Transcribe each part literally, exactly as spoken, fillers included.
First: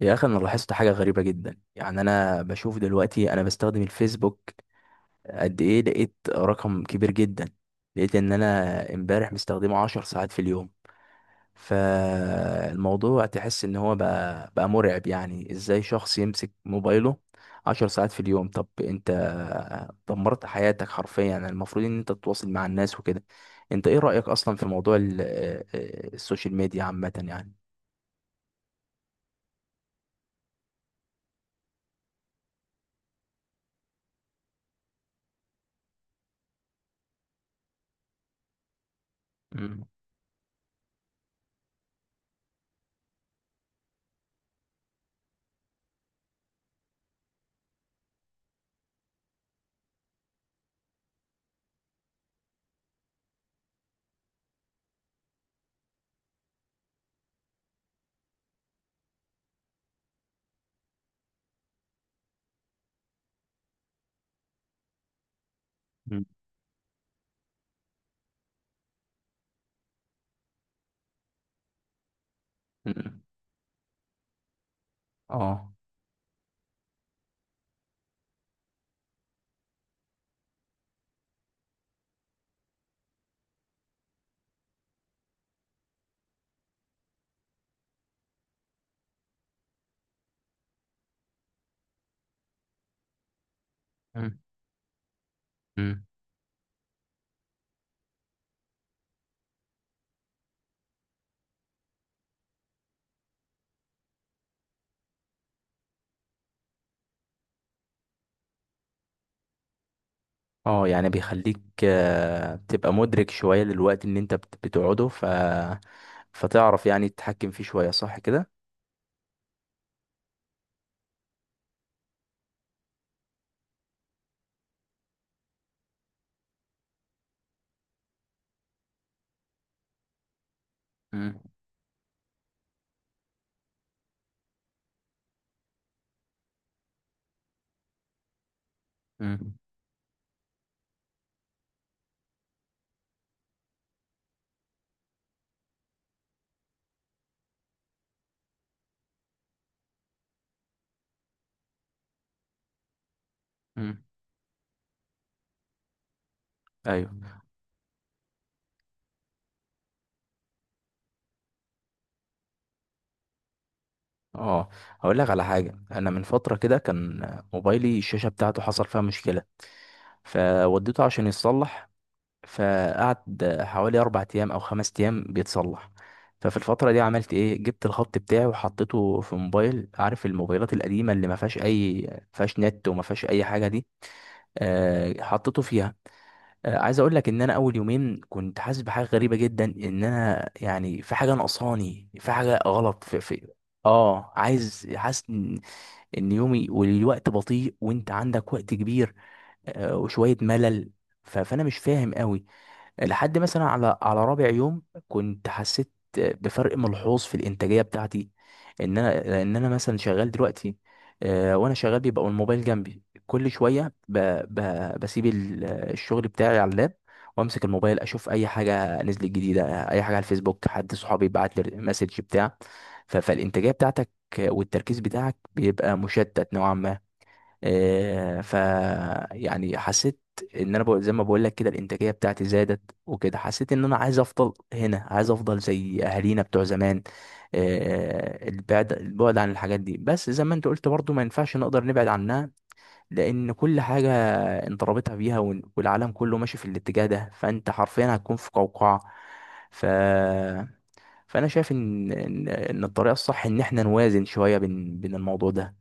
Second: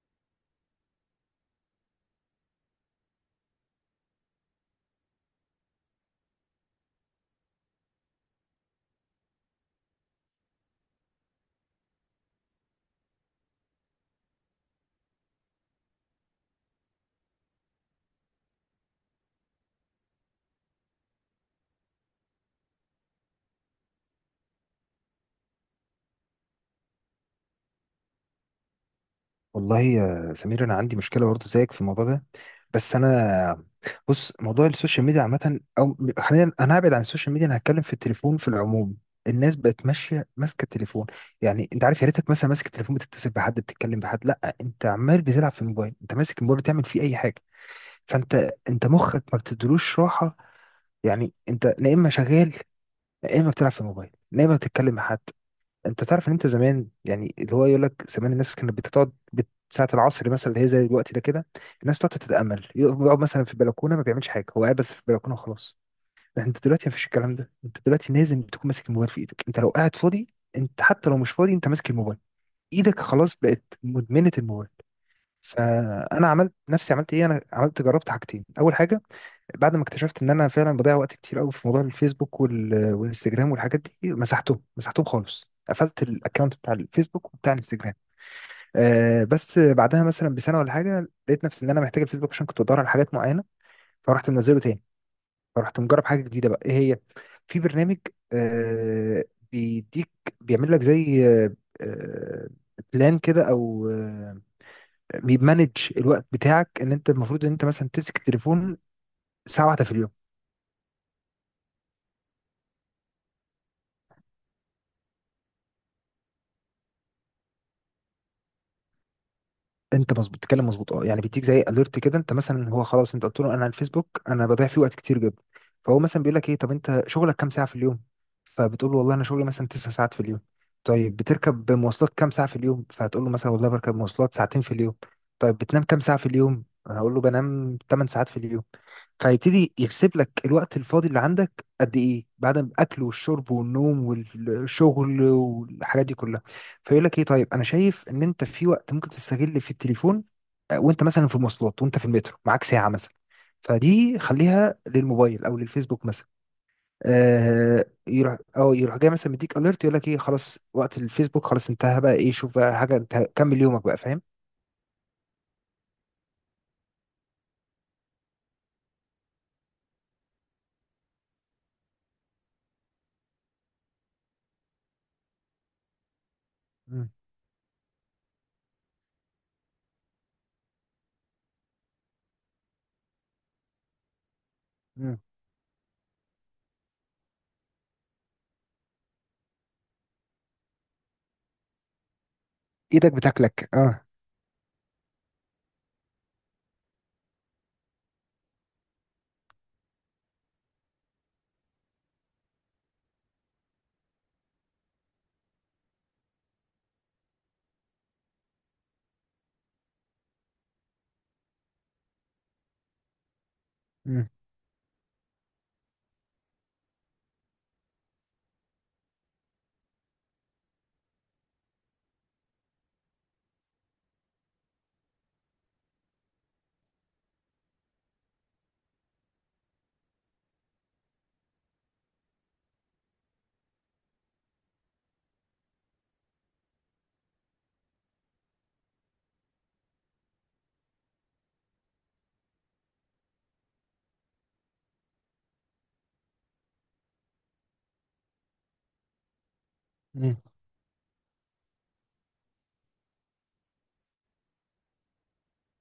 يا اخي، انا لاحظت حاجه غريبه جدا. يعني انا بشوف دلوقتي انا بستخدم الفيسبوك قد ايه. لقيت رقم كبير جدا. لقيت ان انا امبارح مستخدمه عشر ساعات في اليوم. فالموضوع تحس ان هو بقى بقى مرعب. يعني ازاي شخص يمسك موبايله عشر ساعات في اليوم؟ طب انت دمرت حياتك حرفيا. يعني المفروض ان انت تتواصل مع الناس وكده. انت ايه رأيك اصلا في موضوع ال- آه، آه، السوشيال ميديا عامه يعني؟ والله يا سمير انا عندي مشكله برضه زيك في الموضوع ده. بس انا، بص، موضوع السوشيال ميديا عامه او حاليا، انا هبعد عن السوشيال ميديا. انا هتكلم في التليفون في العموم. الناس مم. بقت ماشيه ماسكه التليفون. يعني انت عارف، يا ريتك مثلا ماسك التليفون بتتصل بحد، بتتكلم بحد. لا، انت عمال بتلعب في الموبايل، انت ماسك الموبايل بتعمل فيه اي حاجه. فانت انت مخك ما بتدلوش راحه. يعني انت يا اما شغال، يا اما بتلعب في الموبايل، يا اما بتتكلم مع حد. انت تعرف ان انت زمان، يعني اللي هو يقول لك زمان الناس كانت بتقعد بت- ساعة العصر مثلا، اللي هي زي الوقت ده كده. الناس تقعد تتأمل، يقف- يقعد مثلا في البلكونة، ما بيعملش حاجة، هو قاعد بس في البلكونة وخلاص. مم. لكن انت دلوقتي ما فيش الكلام ده. انت دلوقتي لازم تكون ماسك الموبايل في ايدك، انت لو قاعد فاضي. انت حتى لو مش فاضي، انت ماسك الموبايل. ايدك مم. خلاص بقت مدمنة الموبايل. اه. فانا عملت نفسي، عملت ايه، انا عملت جربت حاجتين. اول حاجة، بعد ما اكتشفت ان انا فعلا بضيع وقت كتير قوي في موضوع الفيسبوك وال... والانستجرام والحاجات دي، مسحتهم مسحتهم خالص، قفلت الاكونت بتاع الفيسبوك وبتاع الانستجرام. آه بس بعدها مثلا بسنه ولا حاجه، لقيت نفسي ان انا محتاج الفيسبوك عشان كنت بدور على حاجات معينه، فرحت مم. منزله تاني. فرحت مم. مجرب حاجه جديده، بقى ايه هي؟ في برنامج، آه بيديك، بيعمل لك زي آه آه، بلان كده، او آه، بيمانج الوقت بتاعك، ان انت المفروض ان انت مثلا تمسك التليفون ساعه واحده في اليوم. اه، يعني بيخليك، آه، تبقى مدرك شوية للوقت اللي انت بت- بتقعده. ف فتعرف يعني تتحكم فيه شوية، صح كده. انت مظبوط، بتتكلم مظبوط. اه، يعني بيديك زي اليرت كده، انت مثلا هو خلاص، انت قلت له انا على الفيسبوك انا بضيع فيه وقت كتير جدا، فهو مثلا بيقول لك ايه، طب انت شغلك كام ساعه في اليوم؟ فبتقول له والله انا شغلي مثلا تسع ساعات في اليوم. طيب مم. بتركب مواصلات كام ساعه في اليوم؟ فهتقول له مثلا والله بركب مواصلات ساعتين في اليوم. طيب بتنام كام ساعه في اليوم؟ هقول له بنام ثمن ساعات في اليوم. مم. فهيبتدي يحسب لك الوقت الفاضي اللي عندك قد ايه، بعد الاكل والشرب والنوم والشغل والحاجات دي كلها. فيقول لك ايه، طيب انا شايف ان انت في وقت ممكن تستغل في التليفون، آه، وانت مثلا في مواصلات، وانت في المترو معاك ساعه مثلا، مم. فدي خليها للموبايل او للفيسبوك مثلا. ايوه. آه، يروح او يروح جاي مثلا، مديك اليرت يقول لك ايه، خلاص وقت الفيسبوك خلاص انتهى، بقى ايه، شوف بقى حاجه، انت كمل يومك بقى، فاهم. اه، هقول لك على حاجة. انا من فترة كده كان موبايلي الشاشة بتاعته حصل فيها مشكلة، فوديته عشان يتصلح، فقعد حوالي اربع ايام او خمس ايام بيتصلح. ففي الفترة دي مم. عملت ايه؟ جبت الخط بتاعي وحطيته في موبايل. عارف الموبايلات القديمة اللي ما فيهاش اي، ما فيهاش نت وما فيهاش اي حاجة دي؟ مم. آه، حطيته فيها. آه، عايز اقول لك ان انا اول يومين كنت حاسس بحاجه غريبه جدا، ان انا يعني في حاجه ناقصاني، في حاجه غلط ايدك في, في. بتاكلك، اه. اه، عايز حاسس ان إن يومي والوقت بطيء، وانت عندك وقت كبير، آه، وشويه ملل. ف- فانا مش فاهم قوي، لحد مثلا على على رابع يوم كنت حسيت بفرق ملحوظ في الانتاجيه بتاعتي. ان انا، لان انا مثلا شغال دلوقتي، آه، وانا شغال بيبقى الموبايل جنبي. كل شويه ب... مم. ب... بسيب ال- الشغل بتاعي على اللاب، وامسك الموبايل اشوف اي حاجه نزلت جديده، اي حاجه على الفيسبوك، حد صحابي بعت لي مسج بتاع. ف... فالانتاجيه بتاعتك والتركيز بتاعك بيبقى مشتت نوعا ما. آه، ف يعني حسيت ان انا، بقول زي ما بقول لك كده، الانتاجيه بتاعتي زادت وكده. حسيت ان انا عايز افضل هنا، عايز افضل زي اهالينا بتوع زمان. آه، البعد البعد عن الحاجات دي. بس زي ما انت قلت برضو، ما ينفعش نقدر نبعد عنها، لان كل حاجه انت رابطها بيها، وال- والعالم كله ماشي في الاتجاه ده، فانت حرفيا هتكون في قوقعه. ف مم. فانا شايف ان ان إن الطريقه الصح ان احنا نوازن شويه بين بين الموضوع ده.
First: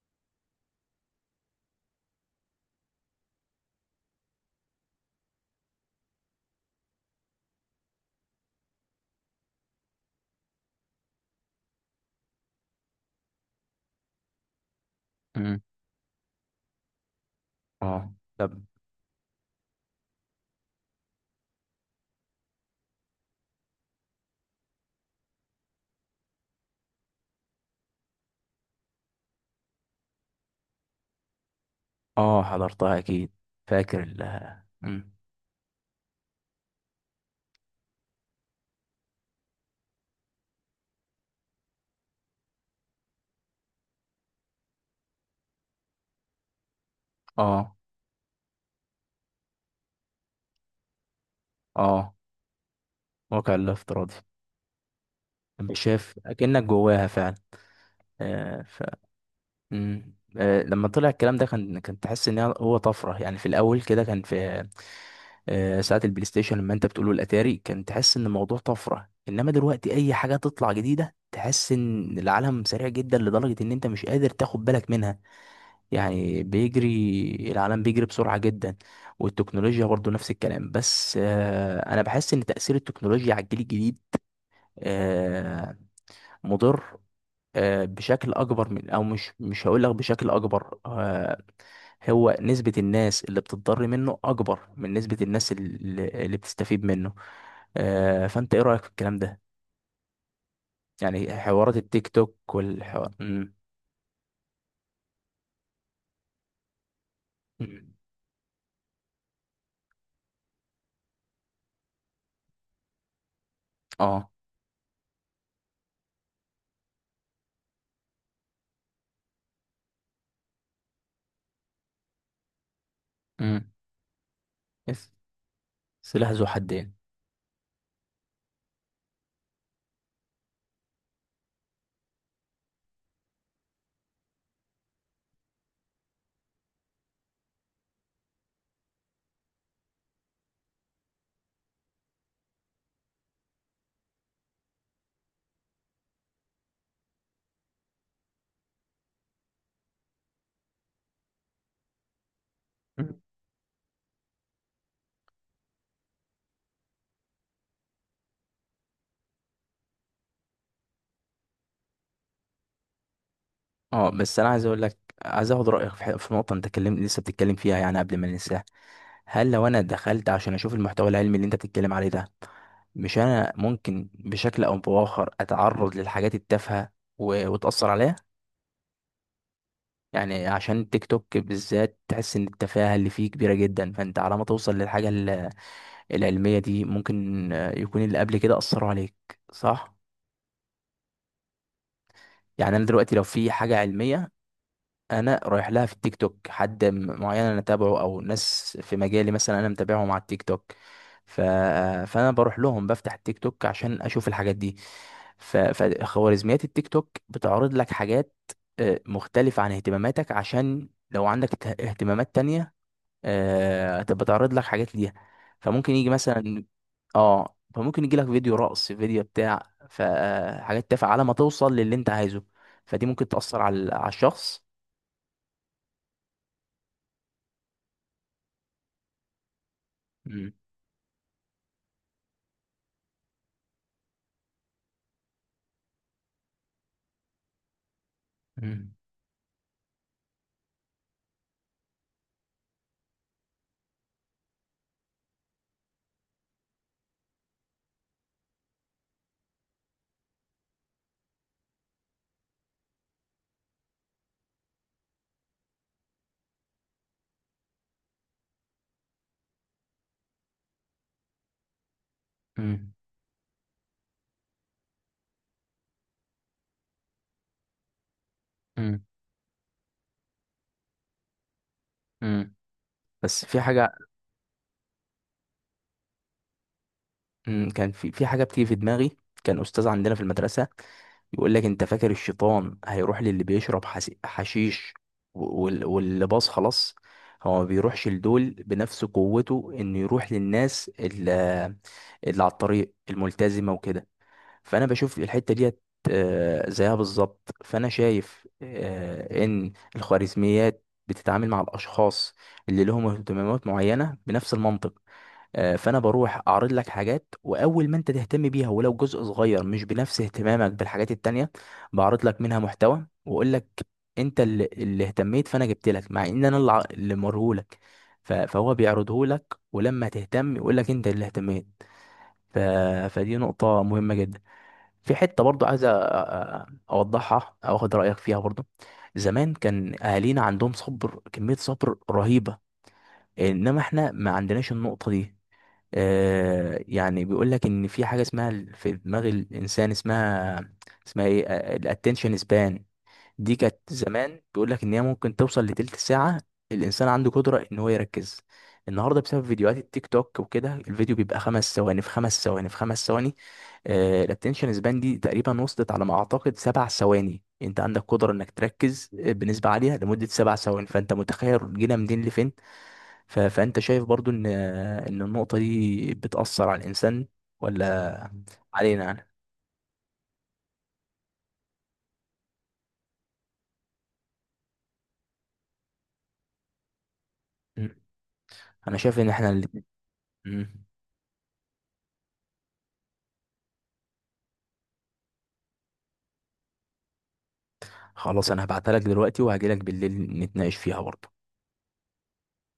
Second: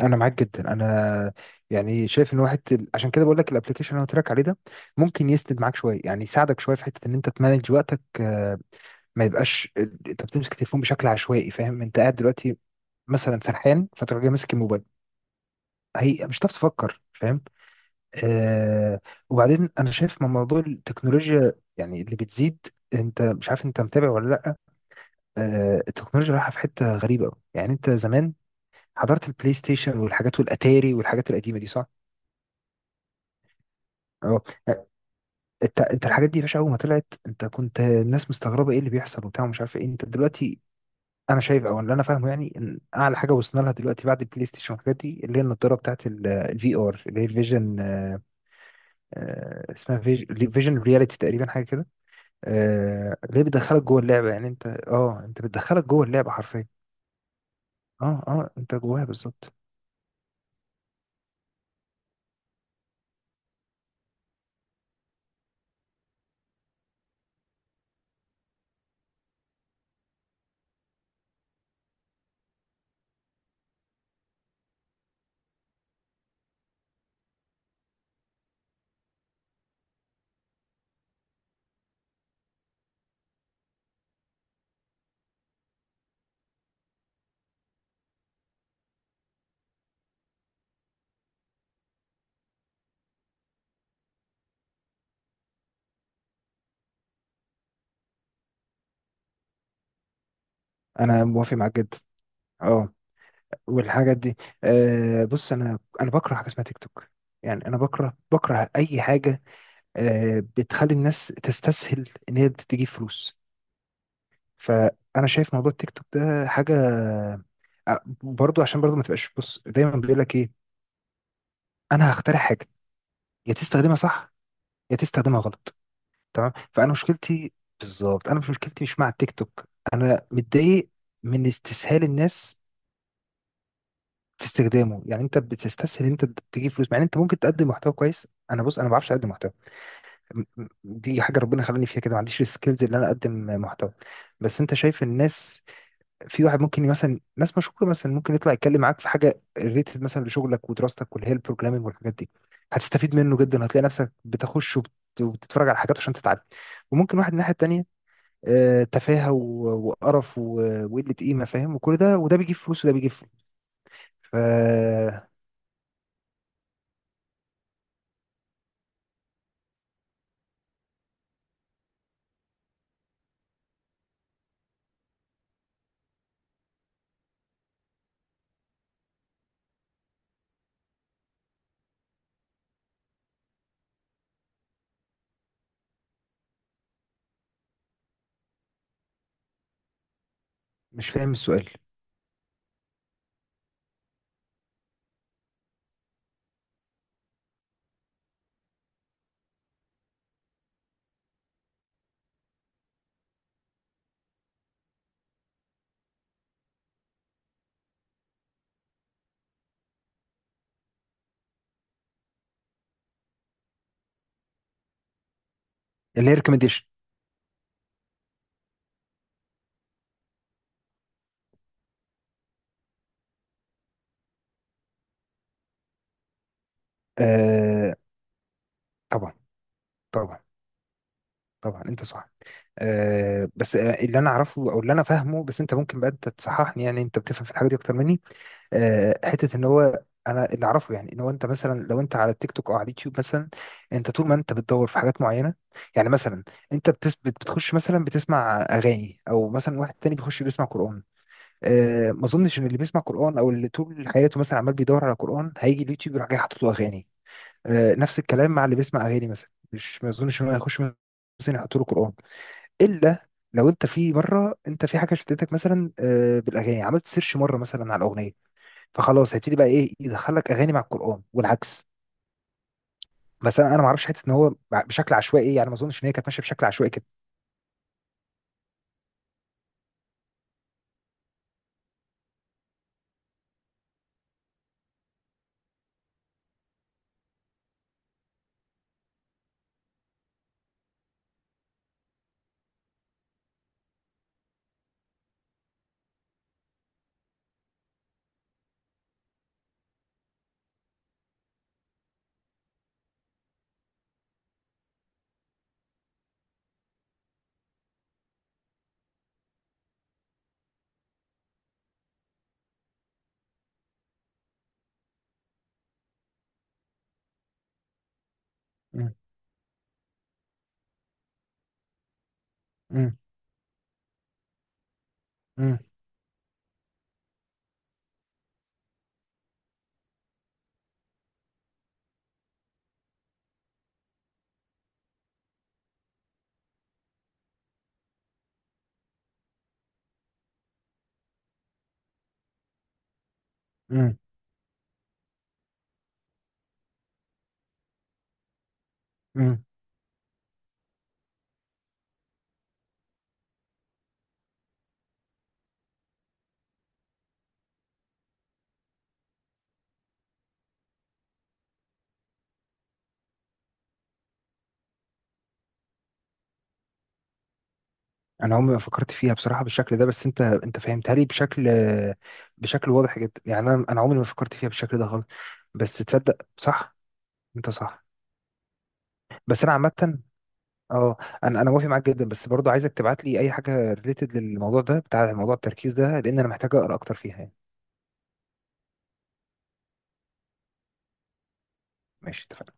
انا معاك جدا. انا يعني شايف ان واحد، ال- عشان كده بقول لك الابلكيشن اللي انا قلت لك عليه ده، ممكن يسند معاك شويه، يعني يساعدك شويه في حته ان انت تمانج وقتك. آه، ما يبقاش انت بتمسك التليفون بشكل عشوائي، فاهم؟ انت قاعد دلوقتي مثلا سرحان، فتروح جاي ماسك الموبايل، مم. هي مش هتعرف تفكر، فاهم. اه، طب. آه وبعدين انا شايف من موضوع التكنولوجيا يعني اللي بتزيد، انت مش عارف، انت متابع ولا لا؟ آه، التكنولوجيا رايحه في حته غريبه أوي. يعني انت زمان حضرت البلاي ستيشن والحاجات والاتاري والحاجات القديمه دي، صح؟ اه، حضرتها اكيد. فاكر اه. ال مم. انت انت الحاجات دي يا باشا، اول ما طلعت انت كنت، الناس مستغربه ايه اللي بيحصل وبتاع ومش عارف ايه. انت دلوقتي، انا شايف او اللي انا فاهمه يعني، ان اعلى حاجه وصلنا لها دلوقتي بعد البلاي ستيشن والحاجات دي، اللي هي النضاره بتاعت الفي ار، اللي هي اه. الفيجن، آه، آه، اسمها فيجن رياليتي تقريبا، حاجه كده. اه، آه، اللي هي واقع بتدخلك جوه الافتراضي. اللعبه، يعني انت اه انت انت بتدخلك جوه شايف اللعبه اكنك حرفيا. جواها فعلا. اه، اه، آه. انت ف جواها بالظبط. مم. آه، لما طلع الكلام ده كان كان تحس ان هو طفره. يعني في الاول كده كان في آه، ساعه البلاي ستيشن لما انت بتقوله الاتاري، كان تحس ان الموضوع طفره. انما دلوقتي اي حاجه تطلع جديده، تحس ان العالم سريع جدا لدرجه ان انت مش قادر تاخد بالك منها. يعني بيجري، العالم بيجري بسرعة جدا، والتكنولوجيا برضو نفس الكلام. بس آه، أنا بحس إن تأثير التكنولوجيا على الجيل الجديد آه، مضر، آه، بشكل أكبر من، أو مش مش هقول لك بشكل أكبر، آه، هو نسبة الناس اللي بتضر منه أكبر من نسبة الناس اللي, اللي بتستفيد منه. آه، فأنت إيه رأيك في الكلام ده؟ انا يعني موافق حوارات معاك جدا. التيك توك اه، والحوار مم. والحاجات دي. آه، بص، انا انا بكره حاجه اسمها تيك توك. يعني انا مم. بكره، بكره اي حاجه آه، بتخلي الناس تستسهل ان هي تجيب فلوس. اه. فانا شايف موضوع التيك توك ده حاجه، آه، برضو، عشان برضو ما تبقاش، بص، دايما بيقول لك ايه، انا هخترع حاجه، يا مم. تستخدمها صح، يا تستخدمها غلط. سلاح ذو تمام. فانا حدين. مشكلتي بالظبط، انا مش، مشكلتي مش مع التيك توك، انا متضايق من استسهال الناس في استخدامه. يعني انت بتستسهل انت تجيب فلوس، مع ان انت ممكن تقدم محتوى كويس. انا، بص، انا ما بعرفش اقدم محتوى، دي حاجه ربنا خلاني فيها كده، ما عنديش السكيلز اللي انا اقدم محتوى. بس انت شايف الناس، في واحد ممكن مثلا، ناس مشهوره مثلا، ممكن يطلع يتكلم معاك في حاجه ريليتد مثلا لشغلك ودراستك، واللي هي البروجرامينج والحاجات دي، هتستفيد منه جدا، هتلاقي نفسك بتخش وبت- وبتتفرج على حاجات عشان تتعلم. وممكن واحد الناحيه التانيه، آه، تفاهه و- وقرف و- وقله قيمه، فاهم، وكل ده، وده بيجيب فلوس وده بيجيب فلوس، اه، بس انا عايز اقول لك، فمش عايز اخد رايك في ح- في نقطه انت اتكلم، لسه بتتكلم فيها، يعني قبل ما ننساها. هل لو انا دخلت عشان اشوف المحتوى العلمي اللي انت بتتكلم عليه ده، مش انا ممكن بشكل او باخر اتعرض للحاجات التافهه، و- وتاثر عليها؟ يعني عشان التيك توك بالذات تحس ان التفاهه اللي فيه كبيره جدا، فانت على ما توصل للحاجه ال- العلميه دي ممكن آه، يكون اللي قبل كده اثروا عليك. صح؟ فاهم السؤال. يعني انا دلوقتي لو في حاجه علميه انا رايح لها في التيك توك، حد م- معين انا تابعه، او ناس في مجالي مثلا انا متابعهم على التيك توك، ف... فانا بروح لهم، بفتح التيك توك عشان اشوف الحاجات دي. ف... فخوارزميات التيك توك بتعرض لك حاجات آه، مختلفة عن اهتماماتك. عشان لو عندك ت- اهتمامات تانية، آه، تبقى تعرض لك حاجات ليها. فممكن يجي اللي هي مثلا، ريكومنديشن. اه، فممكن يجي لك فيديو رقص، فيديو بتاع، فحاجات تافهة على ما توصل للي انت عايزه، فدي ممكن تأثر على على الشخص. آه، طبعا، طبعا، طبعا انت صح. أه، بس، آه، اللي انا اعرفه او اللي انا فاهمه، بس انت ممكن بقى انت تصححني، يعني انت بتفهم في الحاجه دي اكتر مني. مم. أه، حته ان هو انا اللي اعرفه، يعني ان هو انت مثلا لو انت على التيك توك او على اليوتيوب مثلا، انت طول ما انت بتدور في حاجات معينه، يعني مثلا انت بتثبت بتخش مثلا بتسمع اغاني، او مثلا واحد تاني بيخش بيسمع قران. أه، ما اظنش ان اللي بيسمع قران او اللي طول حياته مثلا عمال بيدور على قران، هيجي اليوتيوب يروح جاي حاطط له اغاني. أه، نفس الكلام مع اللي بيسمع اغاني مثلا، مش، ما اظنش ان هو هيخش مثلا يحط له قران. مم. الا لو انت في مره انت في حاجه شدتك مثلا، آه، بالاغاني، عملت سيرش مره مثلا على الاغنيه، مم. فخلاص هيبتدي بقى ايه يدخلك اغاني مع القران والعكس. مم. بس بس في انا، انا ما حاجة اعرفش حته ان هو بشكل عشوائي، إيه، يعني ما اظنش ان هي كانت ماشيه بشكل عشوائي كده. مم. كان في في حاجة بتيجي في دماغي. كان أستاذ عندنا في المدرسة يقول لك أنت فاكر الشيطان هيروح للي بيشرب حس- حشيش و- وال- واللي باص خلاص. هو ما بيروحش لدول بنفس قوته إنه يروح للناس اللي, اللي على الطريق الملتزمة وكده. فانا بشوف الحته ديت آه، زيها بالظبط. فانا شايف آه، ان الخوارزميات بتتعامل مع الاشخاص اللي لهم اهتمامات معينه بنفس المنطق. آه، فانا بروح اعرض لك حاجات، واول ما انت تهتم بيها ولو جزء صغير مش بنفس اهتمامك بالحاجات التانية، بعرض لك منها محتوى واقول لك انت اللي, اللي اهتميت فانا جبت لك. مع ان انا الع- اللي مرهولك. ف- فهو مم، بيعرضه لك، ولما تهتم يقول لك انت اللي اهتميت. ف... مم، فدي نقطة مهمة جدا. في حتة برضو مم، عايز أ- أ- أوضحها، أو أخد رأيك فيها برضو. زمان كان أهالينا عندهم صبر، كمية صبر رهيبة، إنما إحنا ما عندناش النقطة دي. آه، يعني بيقول لك إن في حاجة اسمها ال- في دماغ الإنسان اسمها، اسمها إيه، الاتنشن سبان. دي كانت مم، زمان بيقول لك ان هي ممكن توصل لتلت ساعة. الانسان عنده قدرة ان هو يركز. النهارده بسبب مم. فيديوهات التيك توك وكده، الفيديو بيبقى خمس ثواني في خمس ثواني في خمس ثواني. الاتنشن سبان دي تقريبا وصلت على ما اعتقد سبع ثواني. انت عندك قدرة انك تركز آه، بنسبة عالية لمدة سبع ثواني. فانت متخيل جينا منين لفين. ف- فانت شايف برضو ان ان النقطة دي بتأثر على الانسان ولا انا عمري ما فكرت علينا؟ انا فيها بصراحه بالشكل ده، بس انت انت فهمتها لي بشكل، بشكل واضح جدا. يعني انا انا عمري ما فكرت فيها بالشكل ده خالص، بس تصدق صح، انت مم. صح. انا شايف ان احنا بس انا الاتنين. عامه، اه، انا انا موافق معاك جدا، بس برضه عايزك تبعت لي اي حاجه ريليتد للموضوع ده، بتاع موضوع التركيز ده، لان انا محتاج اقرا اكتر فيها يعني. خلاص، انا هبعتها لك دلوقتي، وهجيلك بالليل نتناقش فيها برضه. ماشي، اتفقنا.